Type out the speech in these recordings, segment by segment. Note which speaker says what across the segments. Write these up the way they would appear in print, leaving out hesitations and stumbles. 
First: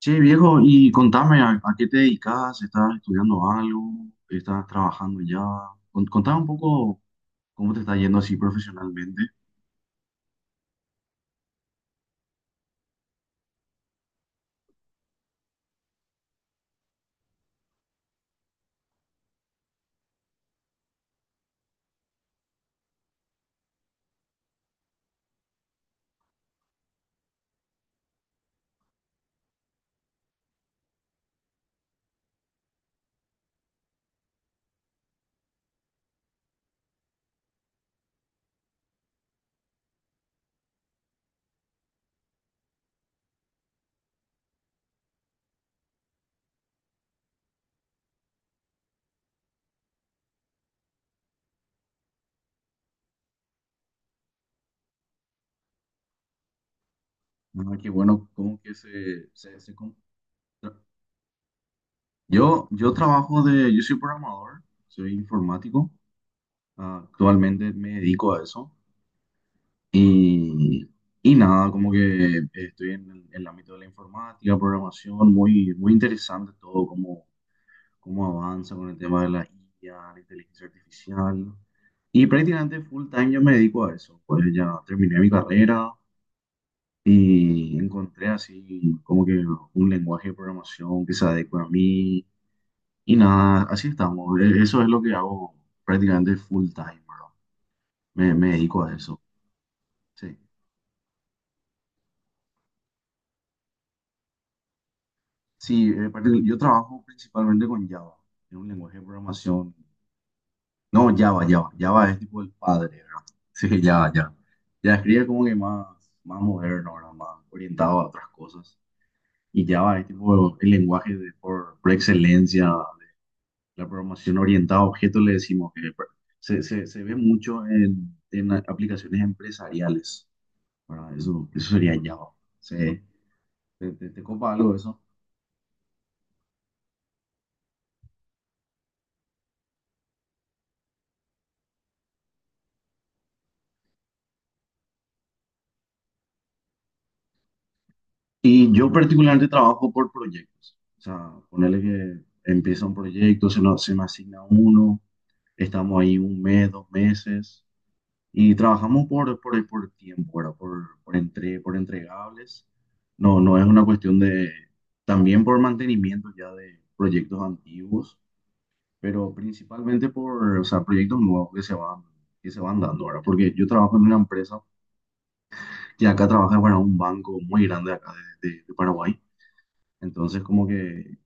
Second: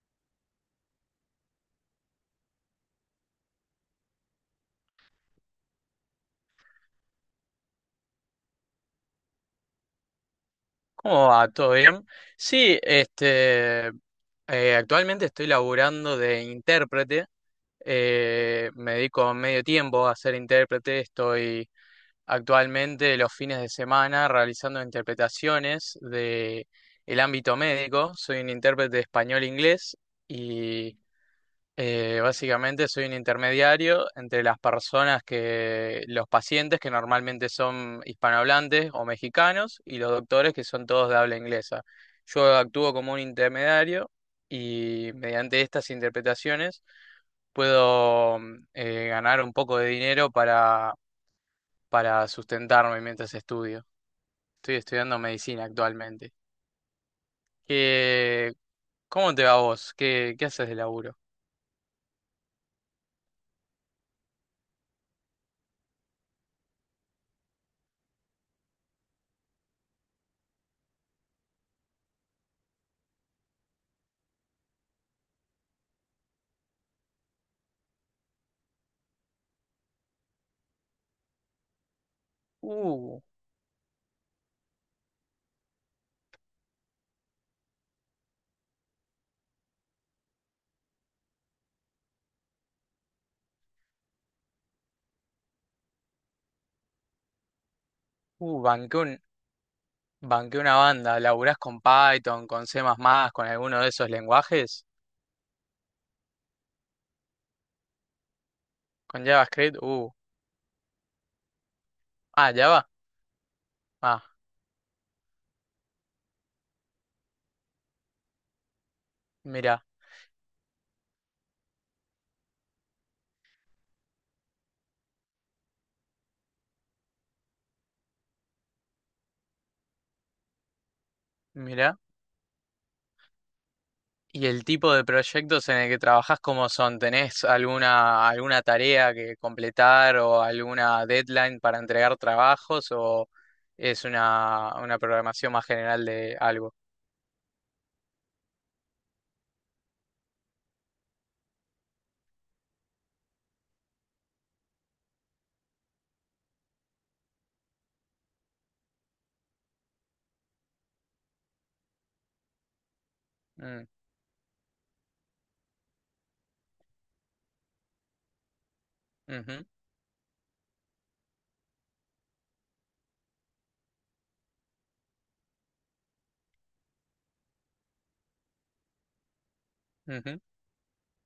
Speaker 1: Che, viejo, y contame, ¿a qué te dedicas? ¿Estás estudiando algo? ¿Estás trabajando ya? Contame un poco cómo te está yendo así profesionalmente.
Speaker 2: ¿Cómo va? ¿Todo bien? Sí, actualmente estoy laburando de intérprete. Me dedico medio tiempo a ser intérprete. Estoy actualmente los fines de semana realizando interpretaciones de el ámbito médico. Soy un intérprete de español-inglés. Básicamente soy un intermediario entre las los pacientes que normalmente son hispanohablantes o mexicanos y los doctores que son todos de habla inglesa. Yo actúo como un intermediario y mediante estas interpretaciones puedo ganar un poco de dinero para sustentarme mientras estudio. Estoy estudiando medicina actualmente.
Speaker 1: Ah, qué bueno,
Speaker 2: ¿Qué-
Speaker 1: cómo que se,
Speaker 2: ¿Cómo te va a
Speaker 1: se, se
Speaker 2: vos?
Speaker 1: con-
Speaker 2: ¿Qué haces de
Speaker 1: tra-
Speaker 2: laburo?
Speaker 1: Yo trabajo de, yo soy programador, soy informático, ah, actualmente me dedico a eso. Y, y nada, como que estoy en en el ámbito de la informática, programación, muy interesante todo, cómo avanza con el tema de la IA, la inteligencia artificial. Y prácticamente full
Speaker 2: Uh,
Speaker 1: time yo me dedico a eso. Pues ya terminé mi carrera y encontré así como que un lenguaje de programación que se adecue a mí. Y nada, así estamos. Eso es lo que hago prácticamente full time, bro. Me
Speaker 2: uh,
Speaker 1: dedico a
Speaker 2: banqué un-
Speaker 1: eso. Sí,
Speaker 2: Banqué una banda. ¿Laburás con Python, con C++, con alguno de esos lenguajes?
Speaker 1: yo trabajo principalmente con Java. Es un lenguaje de
Speaker 2: ¿Con
Speaker 1: programación.
Speaker 2: JavaScript?
Speaker 1: No, Java, Java. Java es tipo el padre,
Speaker 2: Java.
Speaker 1: ¿verdad? Sí, Java,
Speaker 2: Ah,
Speaker 1: Java. JavaScript es como que más, más moderno, ¿verdad? Más orientado a otras cosas. Y
Speaker 2: mira,
Speaker 1: Java es tipo el lenguaje por excelencia de la programación orientada a objetos, le decimos que se ve mucho en, aplicaciones empresariales, ¿verdad? Eso sería
Speaker 2: mira.
Speaker 1: Java. Sí. ¿Te
Speaker 2: ¿Y
Speaker 1: copa
Speaker 2: el
Speaker 1: algo de
Speaker 2: tipo
Speaker 1: eso?
Speaker 2: de proyectos en el que trabajás cómo son? ¿Tenés alguna tarea que completar o alguna deadline para entregar trabajos o es una programación más general de algo?
Speaker 1: Y yo particularmente trabajo por proyectos. O sea, ponerle que empieza un proyecto, se me asigna uno. Estamos ahí un mes, dos meses y trabajamos por tiempo, ¿verdad? Por entregables. No, no es una
Speaker 2: Mm,
Speaker 1: cuestión de, también por mantenimiento ya de proyectos antiguos, pero
Speaker 2: ujú,
Speaker 1: principalmente por, o sea, proyectos nuevos que se van dando ahora, porque yo trabajo en una empresa que acá trabaja para un banco muy grande acá de Paraguay,
Speaker 2: ujú.
Speaker 1: entonces como que.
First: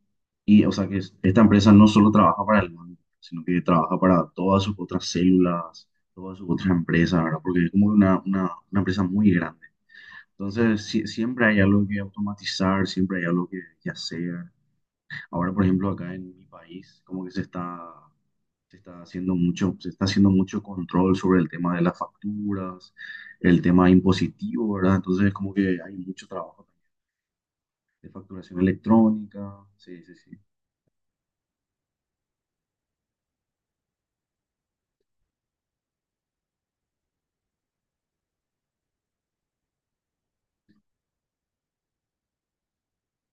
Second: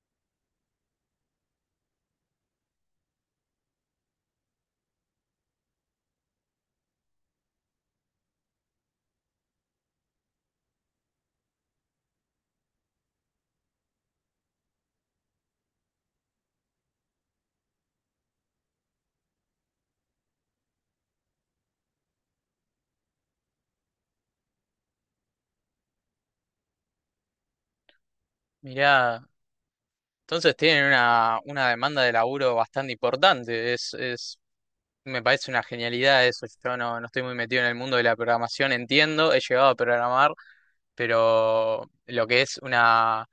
Speaker 1: Y, o sea, que esta empresa no solo trabaja para el banco, sino que trabaja para todas sus otras células, todas sus otras empresas, ¿verdad? Porque es como una empresa muy grande. Entonces, siempre hay algo que automatizar, siempre hay algo que hacer. Ahora, por ejemplo, acá en mi país, como que se está haciendo mucho, se está haciendo mucho control sobre el tema de las facturas, el tema impositivo, ¿verdad? Entonces, como que hay mucho trabajo de facturación
Speaker 2: Mirá,
Speaker 1: electrónica, sí, sí, sí.
Speaker 2: entonces tienen una demanda de laburo bastante importante. Es Me parece una genialidad eso. Yo no estoy muy metido en el mundo de la programación, entiendo, he llegado a programar, pero lo que es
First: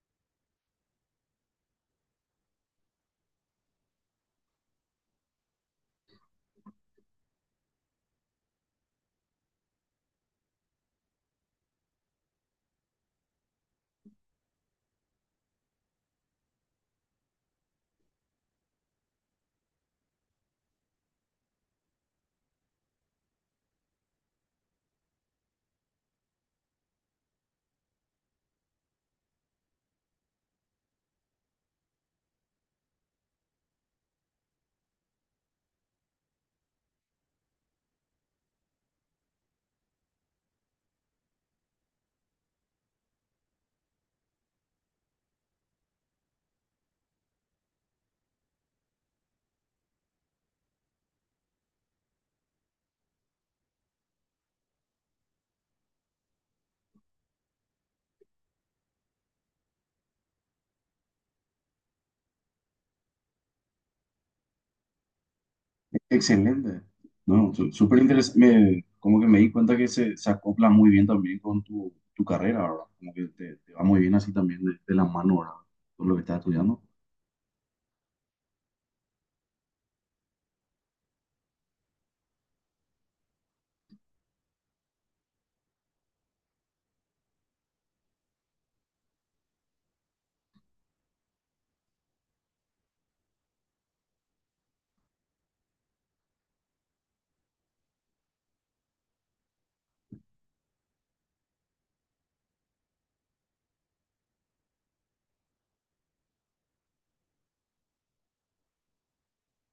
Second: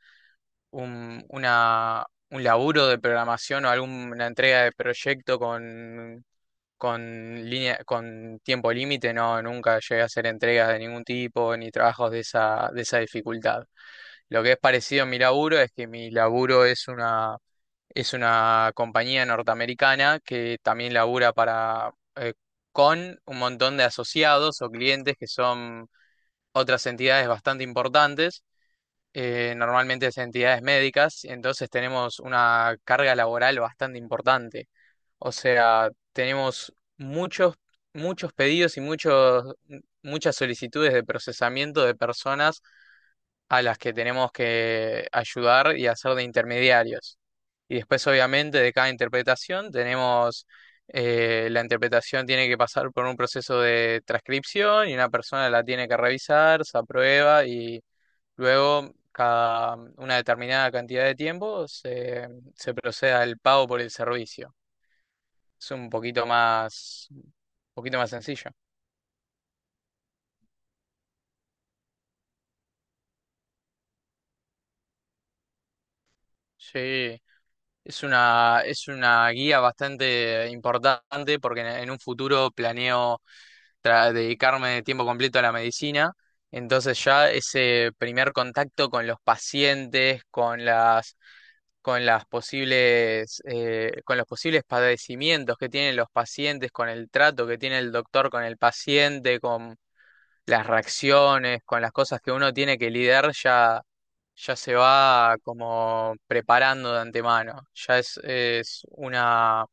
Speaker 2: un, una, un laburo de programación o alguna entrega de proyecto con línea, con tiempo límite, no, nunca llegué a hacer entregas de ningún tipo ni trabajos de de esa dificultad. Lo que es parecido a mi laburo es que mi laburo es una compañía norteamericana que también labura para, con un montón de asociados o clientes que son otras entidades bastante importantes, normalmente es entidades médicas, entonces tenemos una carga laboral bastante importante. O sea, tenemos muchos, muchos pedidos y muchas solicitudes de procesamiento de personas a las que tenemos que ayudar y hacer de intermediarios. Y después, obviamente, de cada interpretación la interpretación tiene que pasar por un proceso de transcripción y una persona la tiene que revisar, se aprueba y luego cada una determinada cantidad de tiempo se procede al pago por el servicio. Es
Speaker 1: Excelente.
Speaker 2: un
Speaker 1: No, no,
Speaker 2: poquito
Speaker 1: súper
Speaker 2: más
Speaker 1: interesante.
Speaker 2: sencillo.
Speaker 1: Como que me di cuenta que se acopla muy bien también con tu, tu carrera, ¿verdad? Como que te va muy bien así también de la mano, ¿verdad? Con lo que estás estudiando.
Speaker 2: Sí. Es es una guía bastante importante porque en un futuro planeo dedicarme de tiempo completo a la medicina. Entonces ya ese primer contacto con los pacientes, con las posibles, con los posibles padecimientos que tienen los pacientes, con el trato que tiene el doctor con el paciente, con las reacciones, con las cosas que uno tiene que lidiar ya se va como preparando de antemano, es una,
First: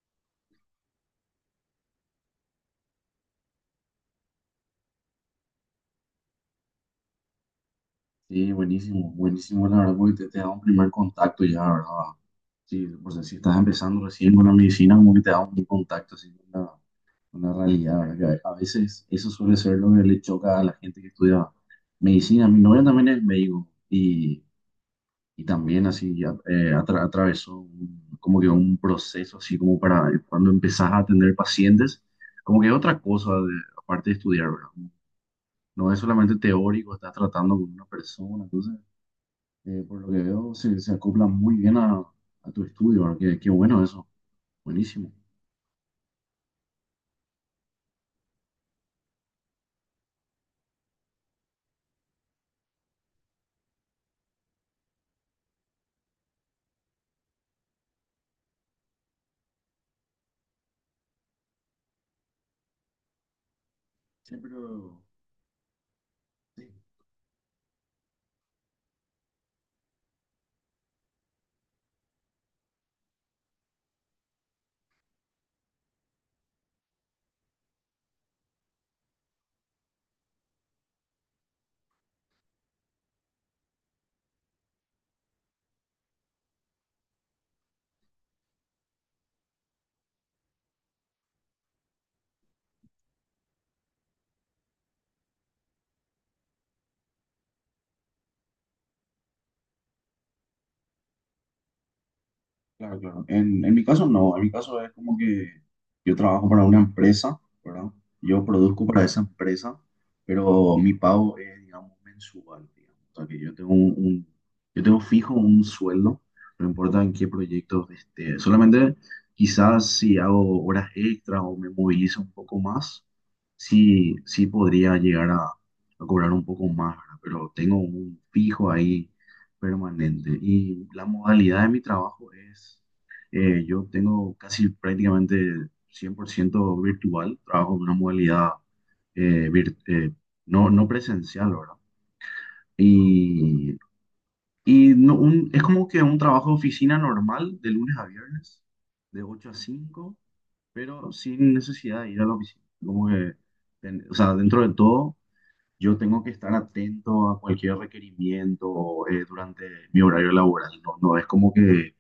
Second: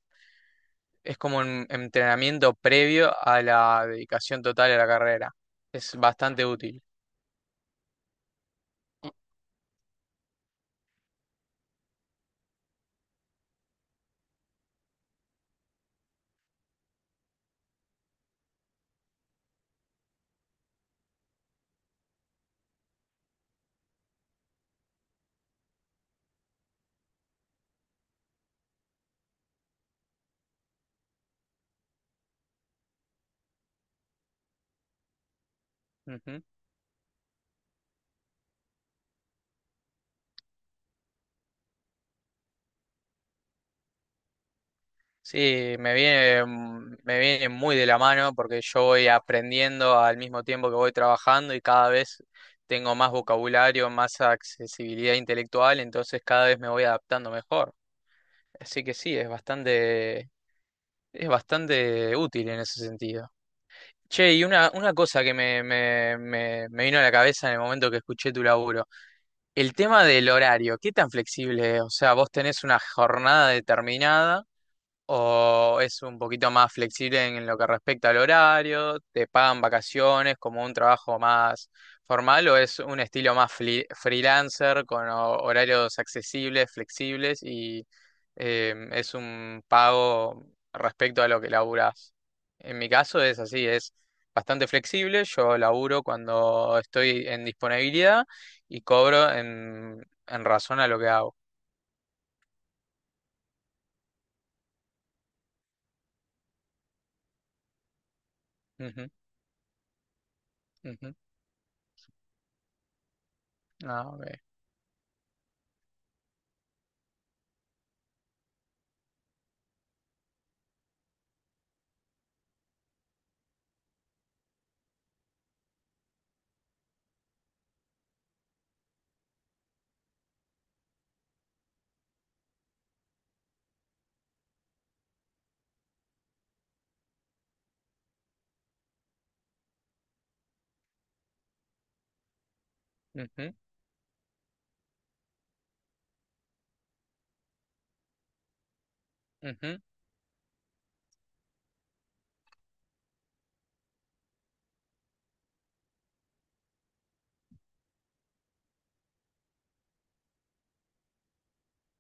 Speaker 2: es como un entrenamiento previo a la dedicación total a la carrera. Es bastante útil.
Speaker 1: Sí, buenísimo, buenísimo, la verdad, porque te da un primer contacto ya, ¿verdad? Sí, pues si estás empezando recién con la medicina, como que te da un primer contacto así con la realidad, ¿verdad? Que a veces eso suele ser lo que le choca a la gente que estudia medicina. Mi novia también es médico. Y también así ya, atravesó como que un proceso así como para cuando empezás a atender pacientes, como que otra cosa aparte de estudiar, ¿verdad? No es solamente
Speaker 2: Ujú.
Speaker 1: teórico, estás tratando con una persona, entonces por lo que veo se, se acopla muy bien a tu estudio, ¿verdad? Qué, qué bueno eso, buenísimo.
Speaker 2: Sí, me viene muy de la mano porque yo voy aprendiendo al mismo tiempo que voy trabajando y cada vez tengo más vocabulario, más accesibilidad intelectual, entonces cada vez me voy adaptando mejor. Así que sí, es bastante útil en ese sentido. Che,
Speaker 1: Sí,
Speaker 2: y una
Speaker 1: pero...
Speaker 2: cosa que
Speaker 1: sí.
Speaker 2: me vino a la cabeza en el momento que escuché tu laburo, el tema del horario, ¿qué tan flexible es? O sea, ¿vos tenés una jornada determinada o es un poquito más flexible en lo que respecta al horario, te pagan vacaciones como un trabajo más formal o es un estilo más freelancer con horarios accesibles, flexibles y es un pago respecto a lo que laburas? En mi caso es así, es bastante flexible, yo laburo cuando estoy en disponibilidad y cobro en razón a lo que hago.
Speaker 1: Claro, claro. En mi caso no, en mi caso es como que yo trabajo para una empresa, ¿verdad? Yo produzco para
Speaker 2: Ujú,
Speaker 1: esa empresa, pero mi
Speaker 2: ujú.
Speaker 1: pago es, digamos, mensual, digamos. O sea que yo tengo
Speaker 2: Ah, ok.
Speaker 1: yo tengo fijo un sueldo, no importa en qué proyecto esté. Solamente quizás si hago horas extras o me movilizo un poco más, sí, sí podría llegar a cobrar un poco más, ¿verdad? Pero tengo un fijo ahí permanente. Y la modalidad de mi trabajo es, yo tengo casi prácticamente 100% virtual, trabajo en una modalidad eh, vir- eh, no, no presencial, ¿verdad?
Speaker 2: Ujú,
Speaker 1: Y, y no, es como que un trabajo de oficina normal de lunes a viernes, de ocho a
Speaker 2: ujú.
Speaker 1: cinco, pero sin necesidad de ir a la oficina. Como que, o sea, dentro de todo, yo tengo que estar atento a cualquier requerimiento durante mi horario laboral. No, no es como que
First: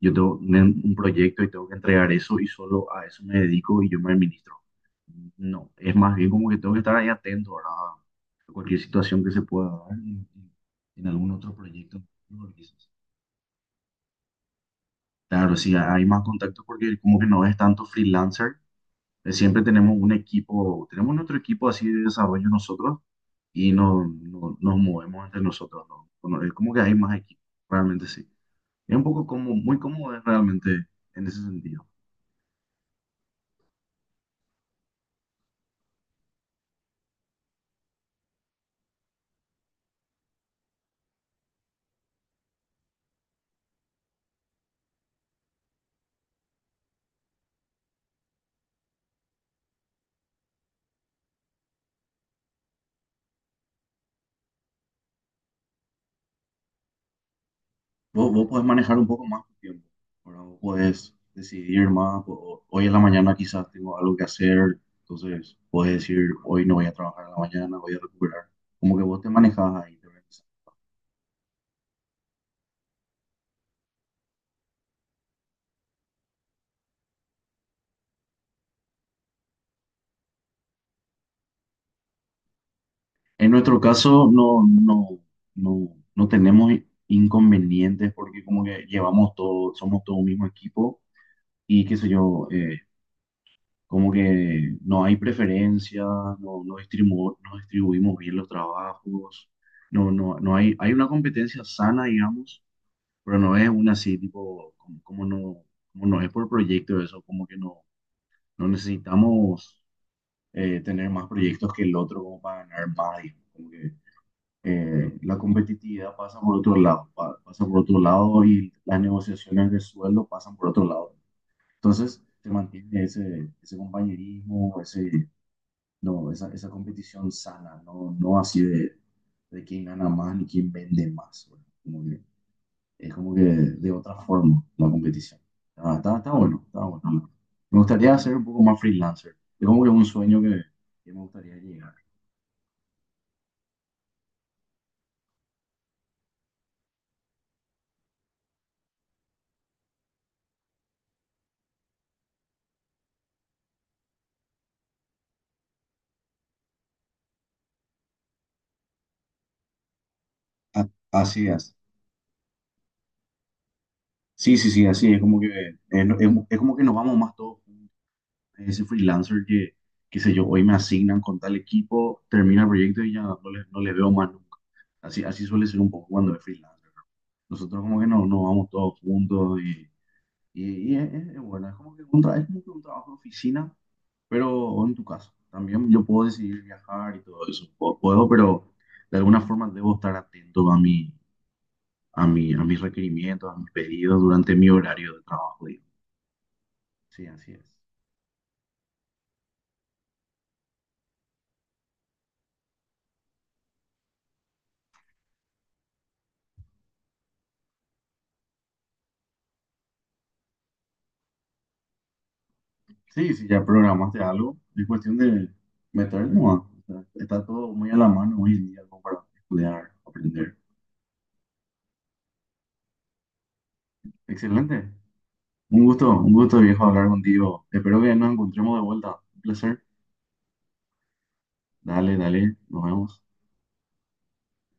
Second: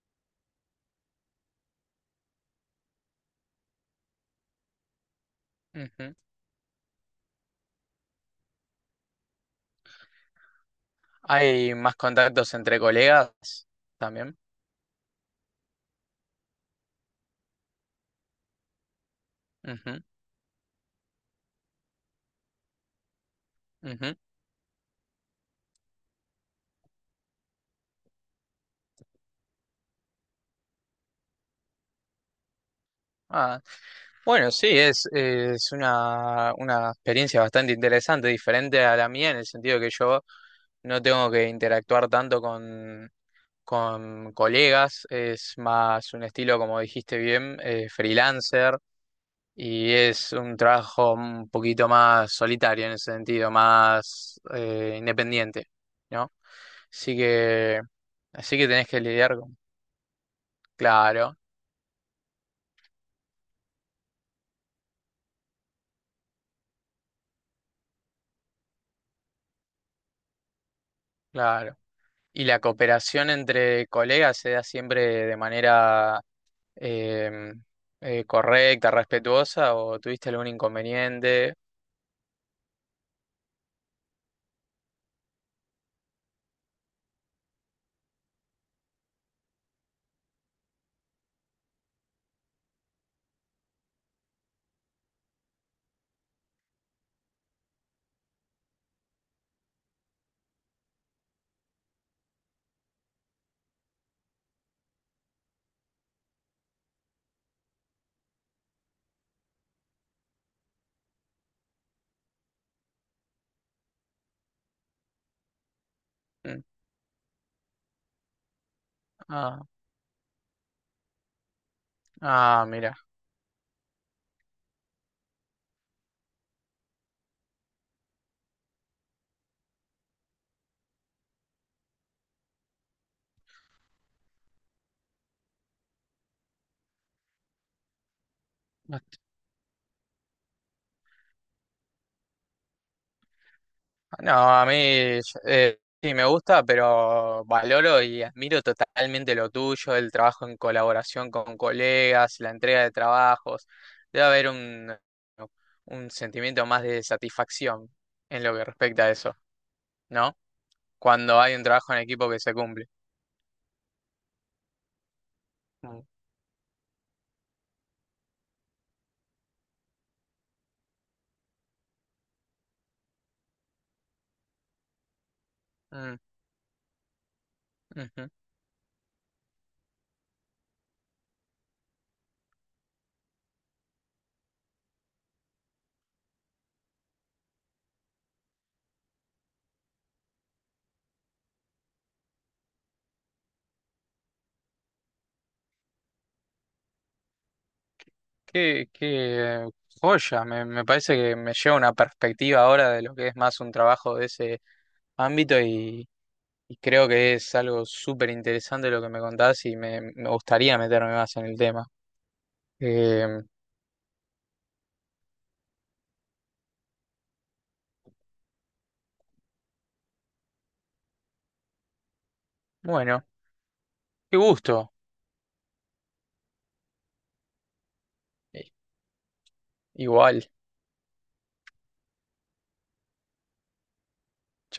Speaker 1: yo tengo un proyecto y tengo que entregar eso y solo a eso me dedico y yo me administro. No, es más
Speaker 2: Ujú.
Speaker 1: bien como que tengo que estar ahí atento, ¿verdad? A cualquier situación que se pueda dar en algún otro
Speaker 2: Hay más
Speaker 1: proyecto.
Speaker 2: contactos entre colegas también.
Speaker 1: Claro, sí, hay más contacto porque como que no es tanto freelancer. Siempre tenemos
Speaker 2: Ujú,
Speaker 1: un equipo, tenemos nuestro equipo así de desarrollo nosotros y no,
Speaker 2: ujú.
Speaker 1: nos movemos entre nosotros, ¿no? Bueno, es como que hay más equipo, realmente sí. Es un poco como, muy cómodo es realmente en ese sentido.
Speaker 2: Ah, bueno, sí, es una experiencia bastante interesante, diferente a la mía, en el sentido que yo no tengo que interactuar tanto con colegas, es más un estilo, como dijiste bien, freelancer. Y es un trabajo un poquito más solitario en ese sentido, más independiente, ¿no? Así que,
Speaker 1: Vos
Speaker 2: así
Speaker 1: podés
Speaker 2: que tenés
Speaker 1: manejar
Speaker 2: que
Speaker 1: un poco
Speaker 2: lidiar
Speaker 1: más tu
Speaker 2: con...
Speaker 1: tiempo, ¿verdad? Vos podés
Speaker 2: Claro,
Speaker 1: decidir más, hoy en la mañana quizás tengo algo que hacer, entonces podés decir, hoy no voy a trabajar en la mañana, voy a recuperar. Como que vos te manejas ahí, ¿verdad?
Speaker 2: claro. Y la cooperación entre colegas se da siempre de manera em, correcta, respetuosa, o tuviste algún inconveniente.
Speaker 1: En nuestro caso no, no tenemos inconvenientes porque como que llevamos todo, somos todo un mismo equipo y qué sé yo, como que no hay preferencia, no, no, no distribuimos bien los trabajos, no hay, hay una competencia sana, digamos, pero no es una así tipo, como, como no es por proyecto eso, como que no, no necesitamos tener más proyectos que el otro como para ganar más, digamos, como que la competitividad pasa por
Speaker 2: Mm,
Speaker 1: otro lado, pasa por otro lado y las
Speaker 2: ah,
Speaker 1: negociaciones de sueldo pasan por otro lado. Entonces, se
Speaker 2: mira.
Speaker 1: mantiene ese, ese compañerismo, ese, no, esa competición sana, no, no así de quién gana más ni quién vende más, ¿verdad? Es como que de otra forma la competición. Ah, está, está bueno, está bueno. Me gustaría ser un poco más freelancer. Es como que un sueño que me gustaría llegar.
Speaker 2: No, a mí sí me gusta, pero valoro y admiro totalmente lo tuyo, el trabajo en colaboración con colegas, la entrega de trabajos. Debe haber un sentimiento más de satisfacción en lo que respecta a eso, ¿no? Cuando
Speaker 1: Así
Speaker 2: hay un
Speaker 1: es.
Speaker 2: trabajo en equipo que se cumple.
Speaker 1: Sí, sí, sí, así es como que
Speaker 2: Mm,
Speaker 1: es, como que nos vamos más todos juntos. Ese freelancer que, qué sé yo, hoy me asignan con tal equipo, termina el proyecto y ya no le veo más nunca. Así, así suele ser un poco
Speaker 2: mm,
Speaker 1: cuando es freelancer, ¿no? Nosotros como que
Speaker 2: ujú.
Speaker 1: nos vamos todos juntos y, y es, es bueno, es como que un, es como que un trabajo de oficina, pero o en tu caso, también yo puedo decidir viajar y todo eso, puedo, puedo, pero de alguna forma debo estar atento a mi, a mi, a mis requerimientos, a mis pedidos durante mi horario de trabajo. Sí, así es.
Speaker 2: Qué joya, me parece que me lleva una perspectiva ahora de lo que es más un trabajo de ese ámbito. Y creo que es algo súper interesante lo que me contás y me gustaría meterme más en el tema. Eh,
Speaker 1: Sí, si ya programaste algo, es cuestión de meter nomás. O sea, está todo muy a la mano hoy en día como para estudiar, aprender.
Speaker 2: bueno, qué
Speaker 1: Excelente.
Speaker 2: gusto.
Speaker 1: Un gusto, viejo, hablar contigo. Espero que nos
Speaker 2: Eh,
Speaker 1: encontremos de vuelta. Un placer.
Speaker 2: Igual.
Speaker 1: Dale, dale, nos vemos.